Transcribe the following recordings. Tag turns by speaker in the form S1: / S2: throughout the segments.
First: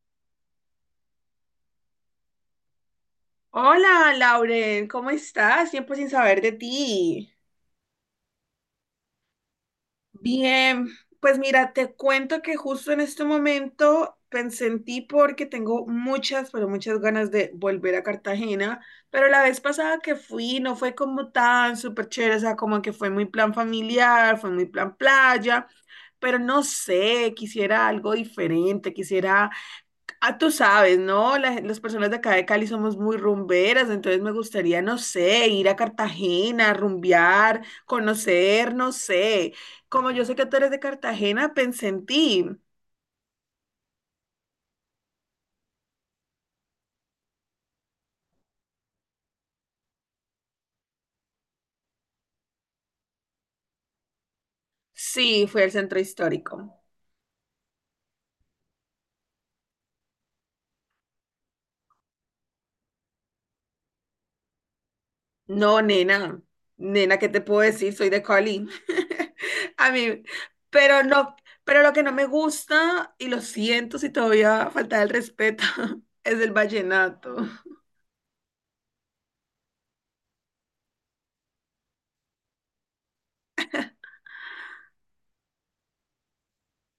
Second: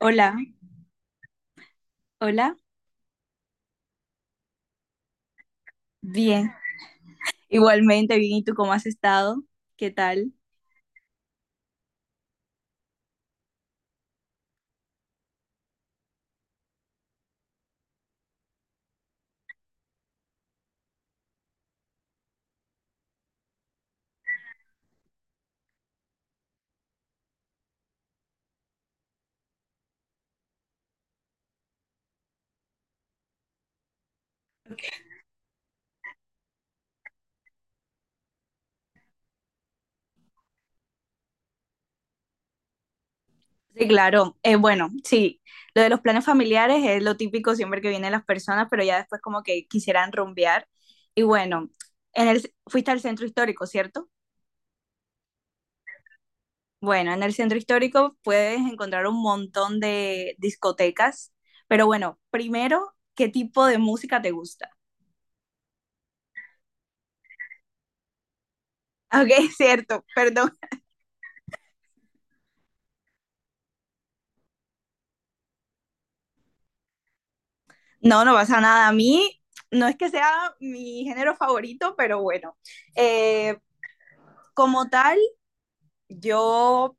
S1: Hola, hola.
S2: Hola, Lauren, ¿cómo estás? Tiempo sin saber
S1: Bien,
S2: de ti.
S1: igualmente bien. ¿Y tú cómo has estado? ¿Qué tal?
S2: Bien, pues mira, te cuento que justo en este momento pensé en ti porque tengo muchas, pero muchas ganas de volver a Cartagena, pero la vez pasada que fui no fue como tan súper chévere, o sea, como que fue muy plan familiar, fue muy plan playa, pero no sé, quisiera algo diferente, quisiera. Ah, tú sabes, ¿no? Las personas de acá de Cali somos muy rumberas, entonces me gustaría, no sé, ir a Cartagena, rumbear, conocer, no sé. Como yo sé que tú eres de Cartagena, pensé en ti.
S1: Sí, claro. Bueno, sí, lo de los planes familiares es lo típico siempre que vienen las personas, pero ya después como que quisieran rumbear. Y bueno, fuiste al centro histórico, ¿cierto?
S2: Sí, fui al centro histórico.
S1: Bueno, en el centro histórico puedes encontrar un montón de discotecas, pero bueno, primero, ¿qué tipo de música te gusta?
S2: No, nena, nena, ¿qué te puedo decir? Soy de Cali.
S1: Ok,
S2: A
S1: cierto,
S2: mí,
S1: perdón.
S2: pero no, pero lo que no me gusta, y lo siento si todavía falta el respeto, es el vallenato.
S1: No, no pasa nada. A mí no es que sea mi género favorito, pero bueno, eh, como tal, yo,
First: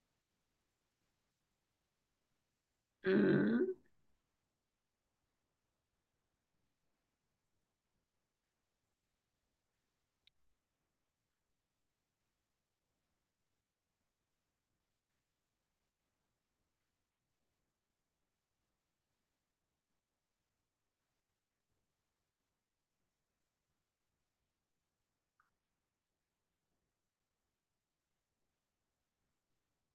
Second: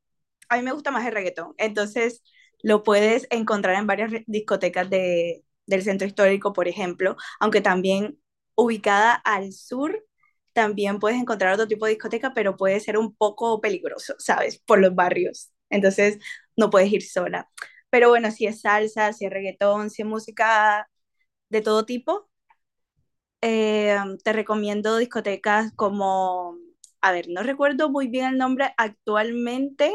S1: a mí me gusta más el reggaetón. Entonces, lo puedes
S2: Mm.
S1: encontrar en varias discotecas del centro histórico, por ejemplo, aunque también ubicada al sur, también puedes encontrar otro tipo de discoteca, pero puede ser un poco peligroso, ¿sabes? Por los barrios. Entonces, no puedes ir sola. Pero bueno, si es salsa, si es reggaetón, si es música de todo tipo, eh, te recomiendo discotecas como, a ver, no recuerdo muy bien el nombre actualmente,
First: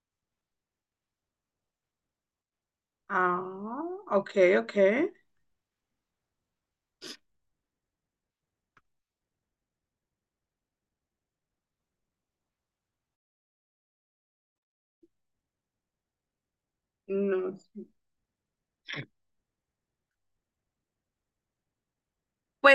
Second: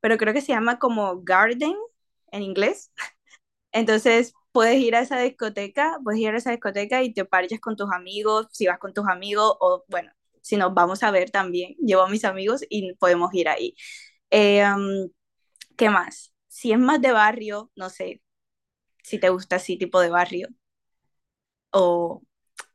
S1: pero creo que se llama como Garden en inglés.
S2: Ah, ok,
S1: Entonces
S2: ok.
S1: puedes ir a esa discoteca, puedes ir a esa discoteca y te parches con tus amigos, si vas con tus amigos o bueno, si nos vamos a ver también, llevo a mis amigos y podemos ir ahí. Eh, um, ¿Qué más? Si es más de
S2: No.
S1: barrio, no sé si te gusta así tipo de barrio o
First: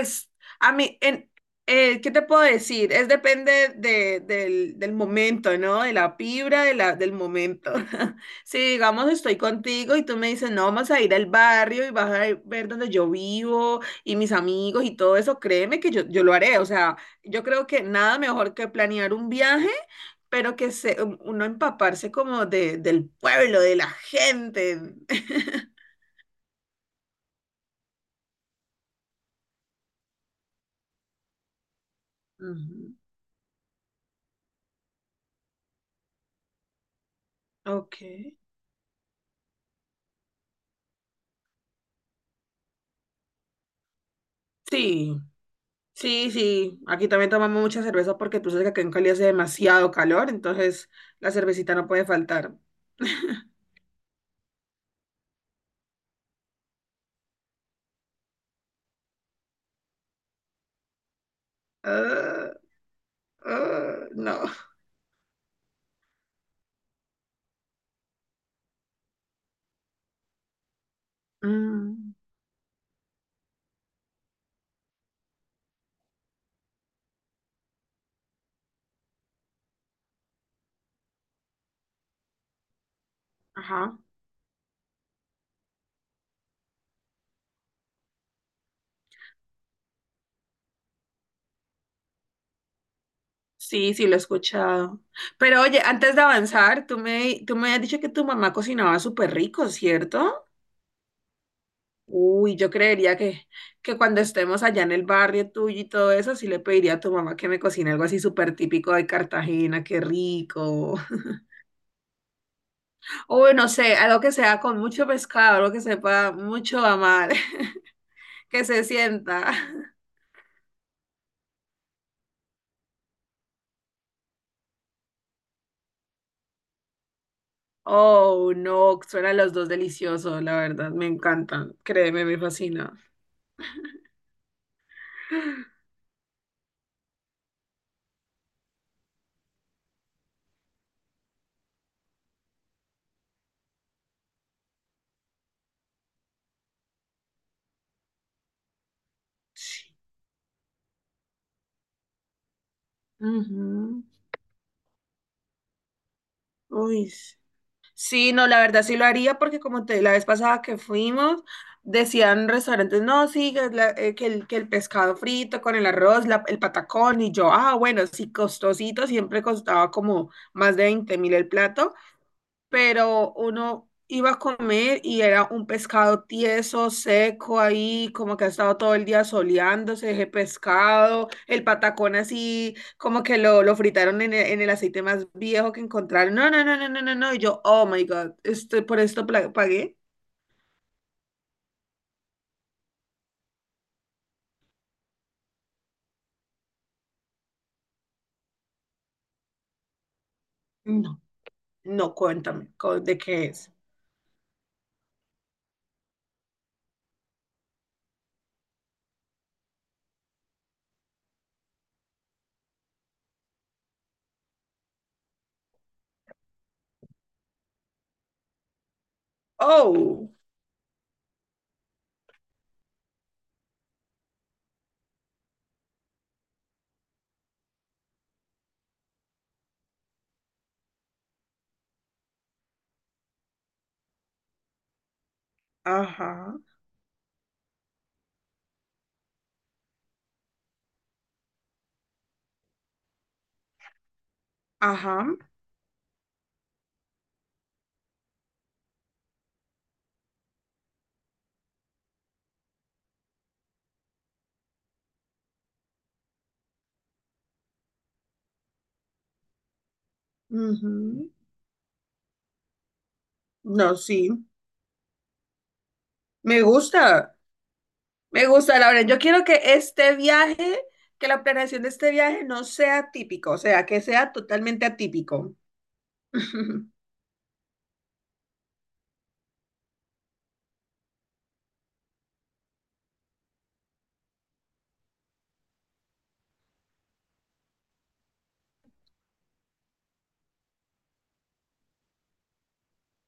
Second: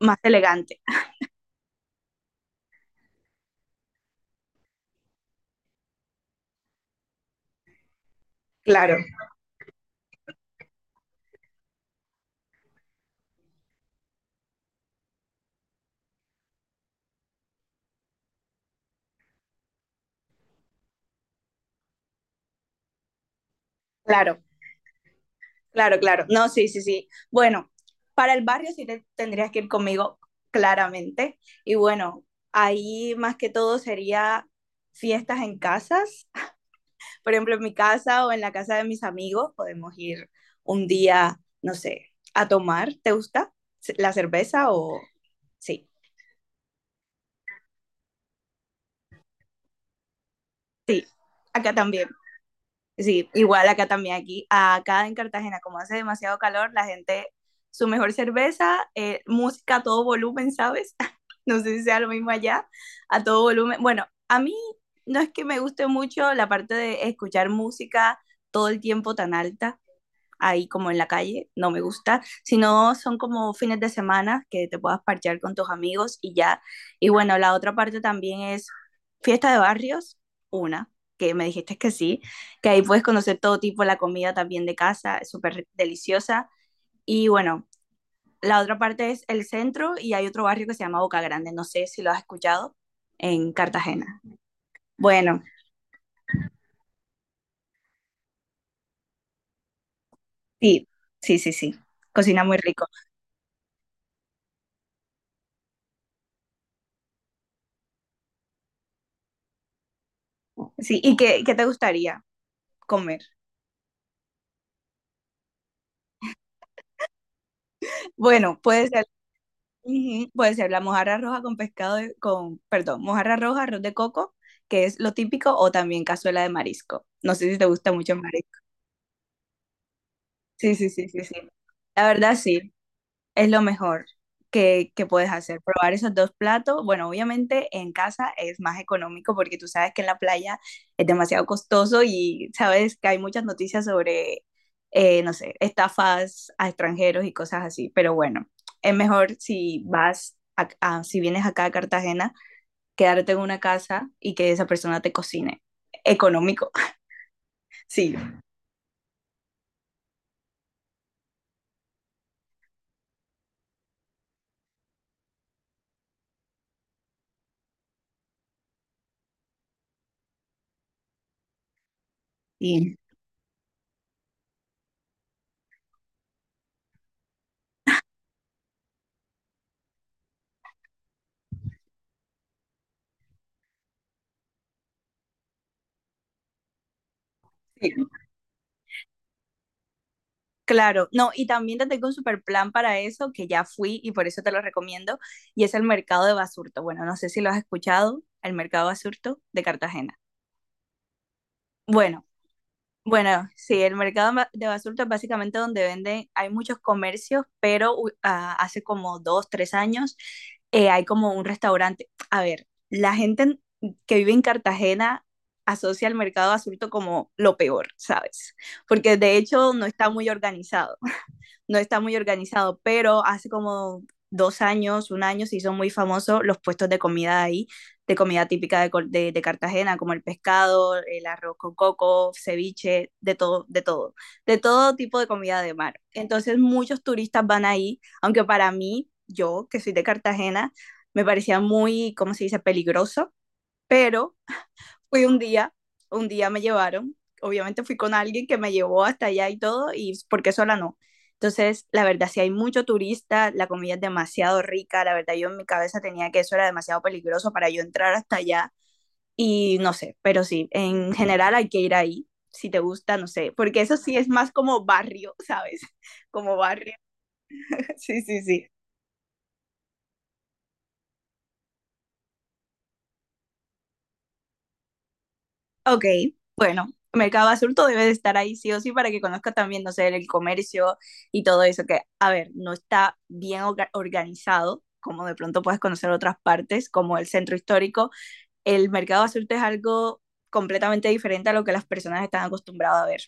S1: más
S2: a
S1: elegante.
S2: mí, ¿qué te puedo decir? Es depende del momento, ¿no? De la vibra de del momento. Si
S1: Claro,
S2: digamos estoy contigo y tú me dices, no, vamos a ir al barrio y vas a ver donde yo vivo y mis amigos y todo eso, créeme que yo lo haré. O sea, yo creo que nada mejor que planear un viaje. Pero que se, uno empaparse como del pueblo, de la
S1: claro.
S2: gente.
S1: Claro, claro. No, sí, sí, sí. Bueno, para el barrio sí te tendrías que ir conmigo, claramente. Y bueno,
S2: Ujú.
S1: ahí más que todo sería fiestas en casas. Por ejemplo, en mi
S2: Ok.
S1: casa o en la casa de mis amigos podemos ir un día, no sé, a tomar. ¿Te gusta la cerveza o...?
S2: Sí.
S1: Sí,
S2: Sí, sí, aquí también tomamos mucha cerveza porque tú sabes que acá en Cali hace demasiado calor, entonces la
S1: acá
S2: cervecita no puede
S1: también.
S2: faltar.
S1: Sí, igual acá también, aquí, acá en Cartagena, como hace demasiado calor, la gente, su mejor cerveza, música a todo volumen, ¿sabes? No sé si sea lo mismo
S2: Ah,
S1: allá, a todo volumen. Bueno,
S2: ah,
S1: a
S2: no.
S1: mí no es que me guste mucho la parte de escuchar música todo el tiempo tan alta, ahí como en la calle, no me
S2: Mm,
S1: gusta, sino son como fines de semana que te puedas parchear con tus amigos y ya. Y bueno, la otra parte también es fiesta de barrios, una, que me dijiste que sí, que ahí puedes conocer todo tipo, la
S2: ajá.
S1: comida también de casa, es súper deliciosa. Y bueno, la otra parte es el centro y hay otro barrio que se llama Boca Grande, no sé si lo has escuchado, en
S2: Sí, sí, lo he
S1: Cartagena.
S2: escuchado.
S1: Bueno,
S2: Pero oye, antes de avanzar, tú me has dicho que tu mamá cocinaba súper rico, ¿cierto?
S1: sí, sí, sí, sí, cocina muy
S2: Uy, yo
S1: rico.
S2: creería que cuando estemos allá en el barrio tuyo y todo eso, sí le pediría a tu mamá que me cocine algo así súper típico de Cartagena, qué rico.
S1: Sí, ¿y qué, qué te gustaría comer?
S2: Uy, no sé, algo que sea con mucho pescado, algo que sepa mucho a mar,
S1: Bueno,
S2: que se
S1: puede ser,
S2: sienta.
S1: ujú, puede ser la mojarra roja con perdón, mojarra roja, arroz de coco, que es lo típico, o también cazuela de marisco. No sé si te gusta mucho el
S2: Oh,
S1: marisco.
S2: no, suenan los dos deliciosos, la
S1: Sí, sí,
S2: verdad, me
S1: sí, sí, sí.
S2: encantan,
S1: La
S2: créeme,
S1: verdad,
S2: me
S1: sí.
S2: fascina.
S1: Es lo mejor que puedes hacer, probar esos dos platos. Bueno, obviamente en casa es más económico porque tú sabes que en la playa es demasiado costoso y sabes que hay muchas noticias sobre, no sé, estafas a extranjeros y cosas así. Pero bueno, es mejor si vas, si vienes acá a Cartagena, quedarte en una
S2: Ujú.
S1: casa y que esa persona te cocine. Económico,
S2: Uy. S-
S1: sí.
S2: Sí, no, la verdad sí lo haría porque como te, la vez pasada que fuimos, decían restaurantes, no, sí, que que el pescado frito con el arroz, el patacón, y yo, ah, bueno, sí, costosito, siempre costaba como más de 20.000 el plato,
S1: Sí,
S2: pero uno iba a comer y era un pescado tieso, seco ahí, como que ha estado todo el día soleándose ese pescado, el patacón así, como que lo fritaron en el aceite más viejo que encontraron. No, no, no, no, no, no, no. Y yo, oh
S1: sí.
S2: my God, ¿esto, por esto pagué?
S1: Claro, no, y también te tengo un super plan para eso, que ya fui y por eso te lo recomiendo, y es el mercado de Basurto. Bueno, no sé si lo has escuchado, el mercado Basurto de Cartagena.
S2: No, no,
S1: Bueno,
S2: cuéntame, co- ¿de qué
S1: bueno,
S2: es?
S1: sí, el mercado de Basurto es básicamente donde venden, hay muchos comercios, pero hace como dos, tres años hay como un restaurante. A ver, la gente que vive en Cartagena asocia el mercado Basurto como lo peor, ¿sabes? Porque de hecho
S2: Oh,
S1: no está muy organizado, pero hace como dos años, un año, se hizo muy famoso los puestos de comida ahí, de comida típica de Cartagena, como el pescado, el arroz con coco, ceviche, de todo tipo de comida de mar. Entonces
S2: ajá,
S1: muchos turistas van ahí, aunque para mí, yo que soy de Cartagena, me parecía muy, ¿cómo se dice?, peligroso, pero fui
S2: ajá,
S1: un día me llevaron, obviamente fui con alguien que me llevó hasta allá y todo, y porque sola no. Entonces, la verdad, si hay mucho turista, la comida es demasiado rica, la verdad, yo en mi cabeza tenía que eso era demasiado peligroso para yo entrar hasta allá, y no sé, pero sí, en
S2: ujú.
S1: general hay que ir ahí, si te gusta, no sé, porque
S2: No,
S1: eso sí
S2: sí,
S1: es más como barrio, ¿sabes? Como
S2: me
S1: barrio,
S2: gusta.
S1: sí, sí,
S2: Me
S1: sí.
S2: gusta, Lauren. Yo quiero que este viaje, que la planeación de este viaje no sea típico, o sea, que sea totalmente atípico.
S1: Ok, mercado adulto debe de estar ahí sí o sí para que conozca también, no sé, el comercio y todo eso, que, a ver, no está bien organizado, como de pronto puedes conocer otras partes, como el centro histórico. El mercado adulto es algo completamente diferente a lo que las personas están acostumbradas a ver.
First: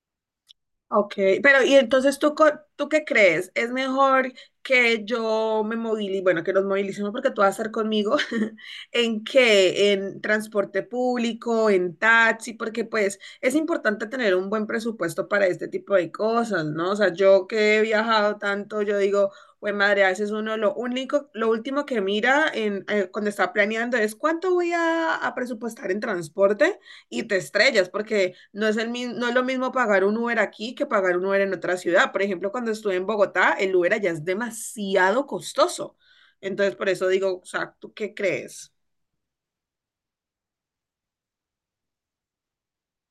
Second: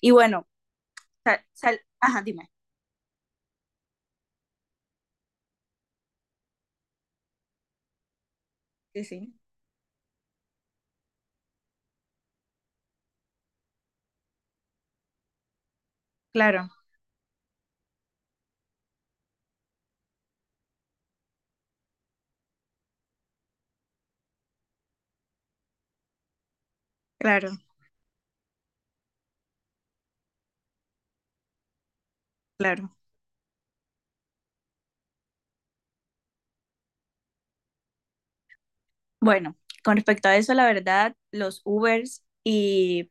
S1: Y bueno,
S2: Ok, pero y entonces
S1: ajá,
S2: tú,
S1: dime.
S2: co- ¿tú qué crees? ¿Es mejor que yo me movilice, bueno, que nos movilicemos porque tú vas a estar conmigo,
S1: Sí,
S2: ¿en
S1: sí.
S2: qué? ¿En transporte público, en taxi? Porque pues es importante tener un buen presupuesto para este tipo de cosas,
S1: Claro,
S2: ¿no? O sea, yo que he viajado tanto, yo digo, güey, madre, a veces uno lo único, lo último que mira cuando está planeando es cuánto a presupuestar en transporte y te
S1: claro,
S2: estrellas, porque no es lo mismo pagar un Uber aquí que pagar un Uber en otra ciudad. Por ejemplo, cuando
S1: claro.
S2: estuve en Bogotá, el Uber allá es demasiado costoso. Entonces, por eso digo, o sea, ¿tú qué crees?
S1: Bueno, con respecto a eso, la verdad, los Ubers y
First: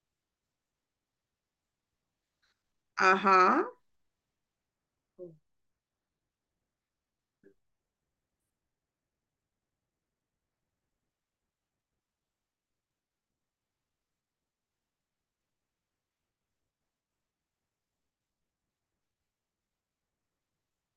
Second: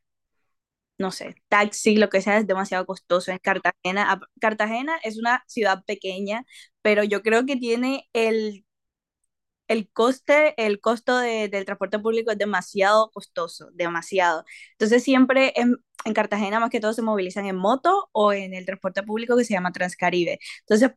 S1: no sé, taxi, lo que sea, es demasiado costoso en
S2: Ajá.
S1: Cartagena. Cartagena es una ciudad pequeña, pero yo creo que tiene el coste, el del transporte público es demasiado costoso, demasiado. Entonces siempre en Cartagena más que todo se movilizan en moto o en el transporte público que se llama Transcaribe. Entonces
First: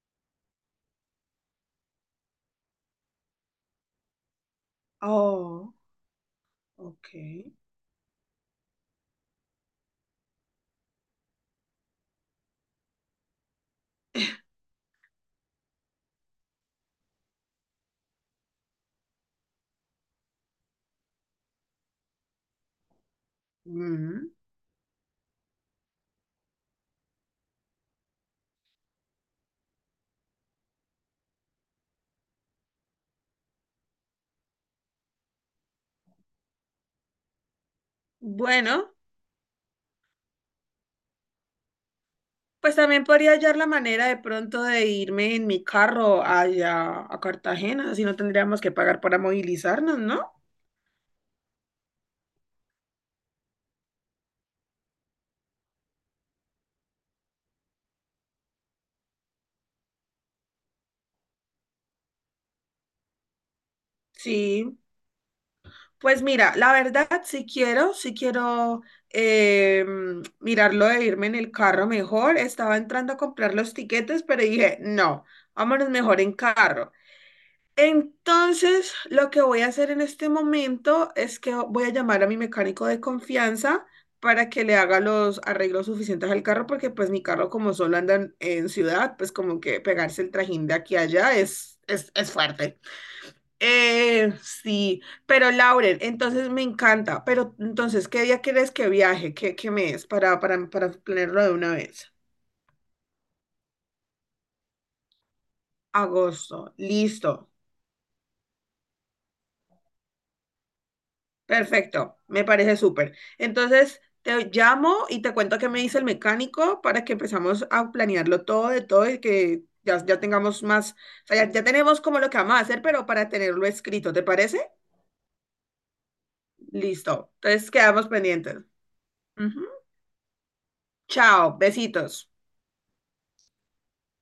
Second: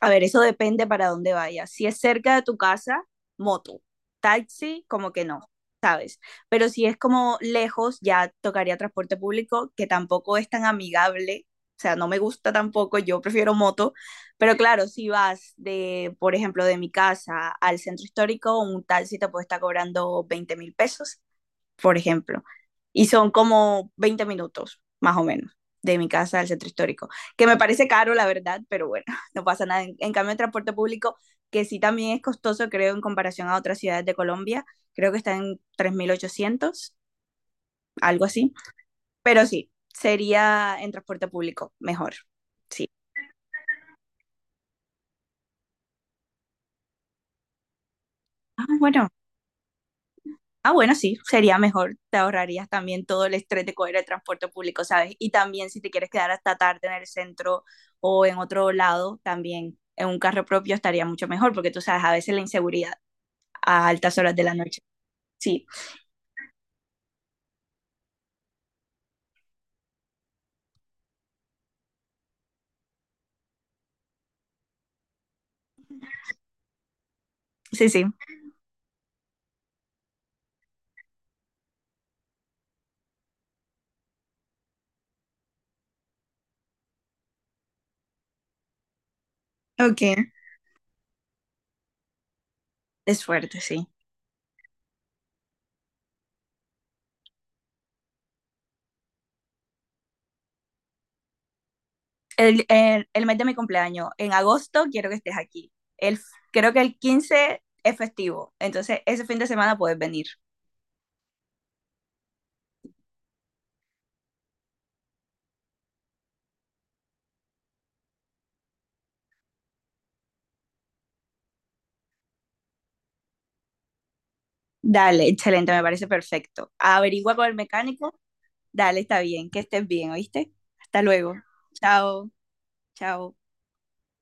S1: a ver, eso depende para dónde vayas. Si es cerca de tu casa, moto. Taxi, como que no,
S2: Oh,
S1: ¿sabes? Pero si es
S2: ok.
S1: como lejos, ya tocaría transporte público, que tampoco es tan amigable. O sea, no me gusta tampoco, yo prefiero moto. Pero claro, si vas de, por ejemplo, de mi casa al centro histórico, un taxi te puede estar cobrando 20.000 pesos por ejemplo, y son como 20
S2: Mm.
S1: minutos, más o menos, de mi casa al centro histórico, que me parece caro, la verdad, pero bueno, no pasa nada. En cambio, el transporte público, que sí también es costoso, creo, en comparación a otras ciudades de Colombia, creo que está en 3.800 algo así,
S2: Bueno,
S1: pero sí, sería en transporte público mejor.
S2: pues
S1: Sí.
S2: también podría hallar la manera de pronto de irme en mi carro allá a Cartagena, así no tendríamos
S1: Ah,
S2: que pagar
S1: bueno,
S2: para movilizarnos, ¿no?
S1: Ah, bueno, sí, sería mejor. Te ahorrarías también todo el estrés de coger el transporte público, ¿sabes? Y también si te quieres quedar hasta tarde en el centro o en otro lado, también en un carro propio estaría mucho mejor, porque tú sabes, a veces la inseguridad a altas horas de la
S2: Sí,
S1: noche. Sí,
S2: pues mira, la verdad, si quiero eh, mirarlo de irme en el carro mejor. Estaba entrando a comprar los tiquetes, pero dije, no, vámonos mejor en carro.
S1: sí, sí.
S2: Entonces, lo que voy a hacer en este momento es que voy a llamar a mi mecánico de confianza para que le haga los arreglos suficientes al carro, porque pues mi carro como solo anda en ciudad, pues como que
S1: Ok.
S2: pegarse el trajín de aquí a allá es fuerte.
S1: Es fuerte, sí.
S2: Sí, pero Lauren, entonces me encanta, pero entonces, ¿qué día quieres que viaje? ¿Qué mes? Para planearlo de una vez.
S1: El mes de mi cumpleaños, en agosto quiero que estés aquí. El,
S2: Agosto,
S1: creo que el
S2: listo,
S1: 15 es festivo, entonces ese fin de semana puedes venir.
S2: perfecto, me parece súper. Entonces, te llamo y te cuento qué me dice el mecánico para que empezamos a planearlo todo de todo y que ya tengamos más, o sea, ya tenemos como lo que vamos a hacer, pero para tenerlo escrito, ¿te parece?
S1: Dale, excelente, me parece perfecto.
S2: Listo,
S1: Averigua con el
S2: entonces quedamos
S1: mecánico.
S2: pendientes.
S1: Dale, está bien, que
S2: Ujú.
S1: estés bien, ¿oíste? Hasta luego.
S2: Chao, besitos.
S1: Chao, chao.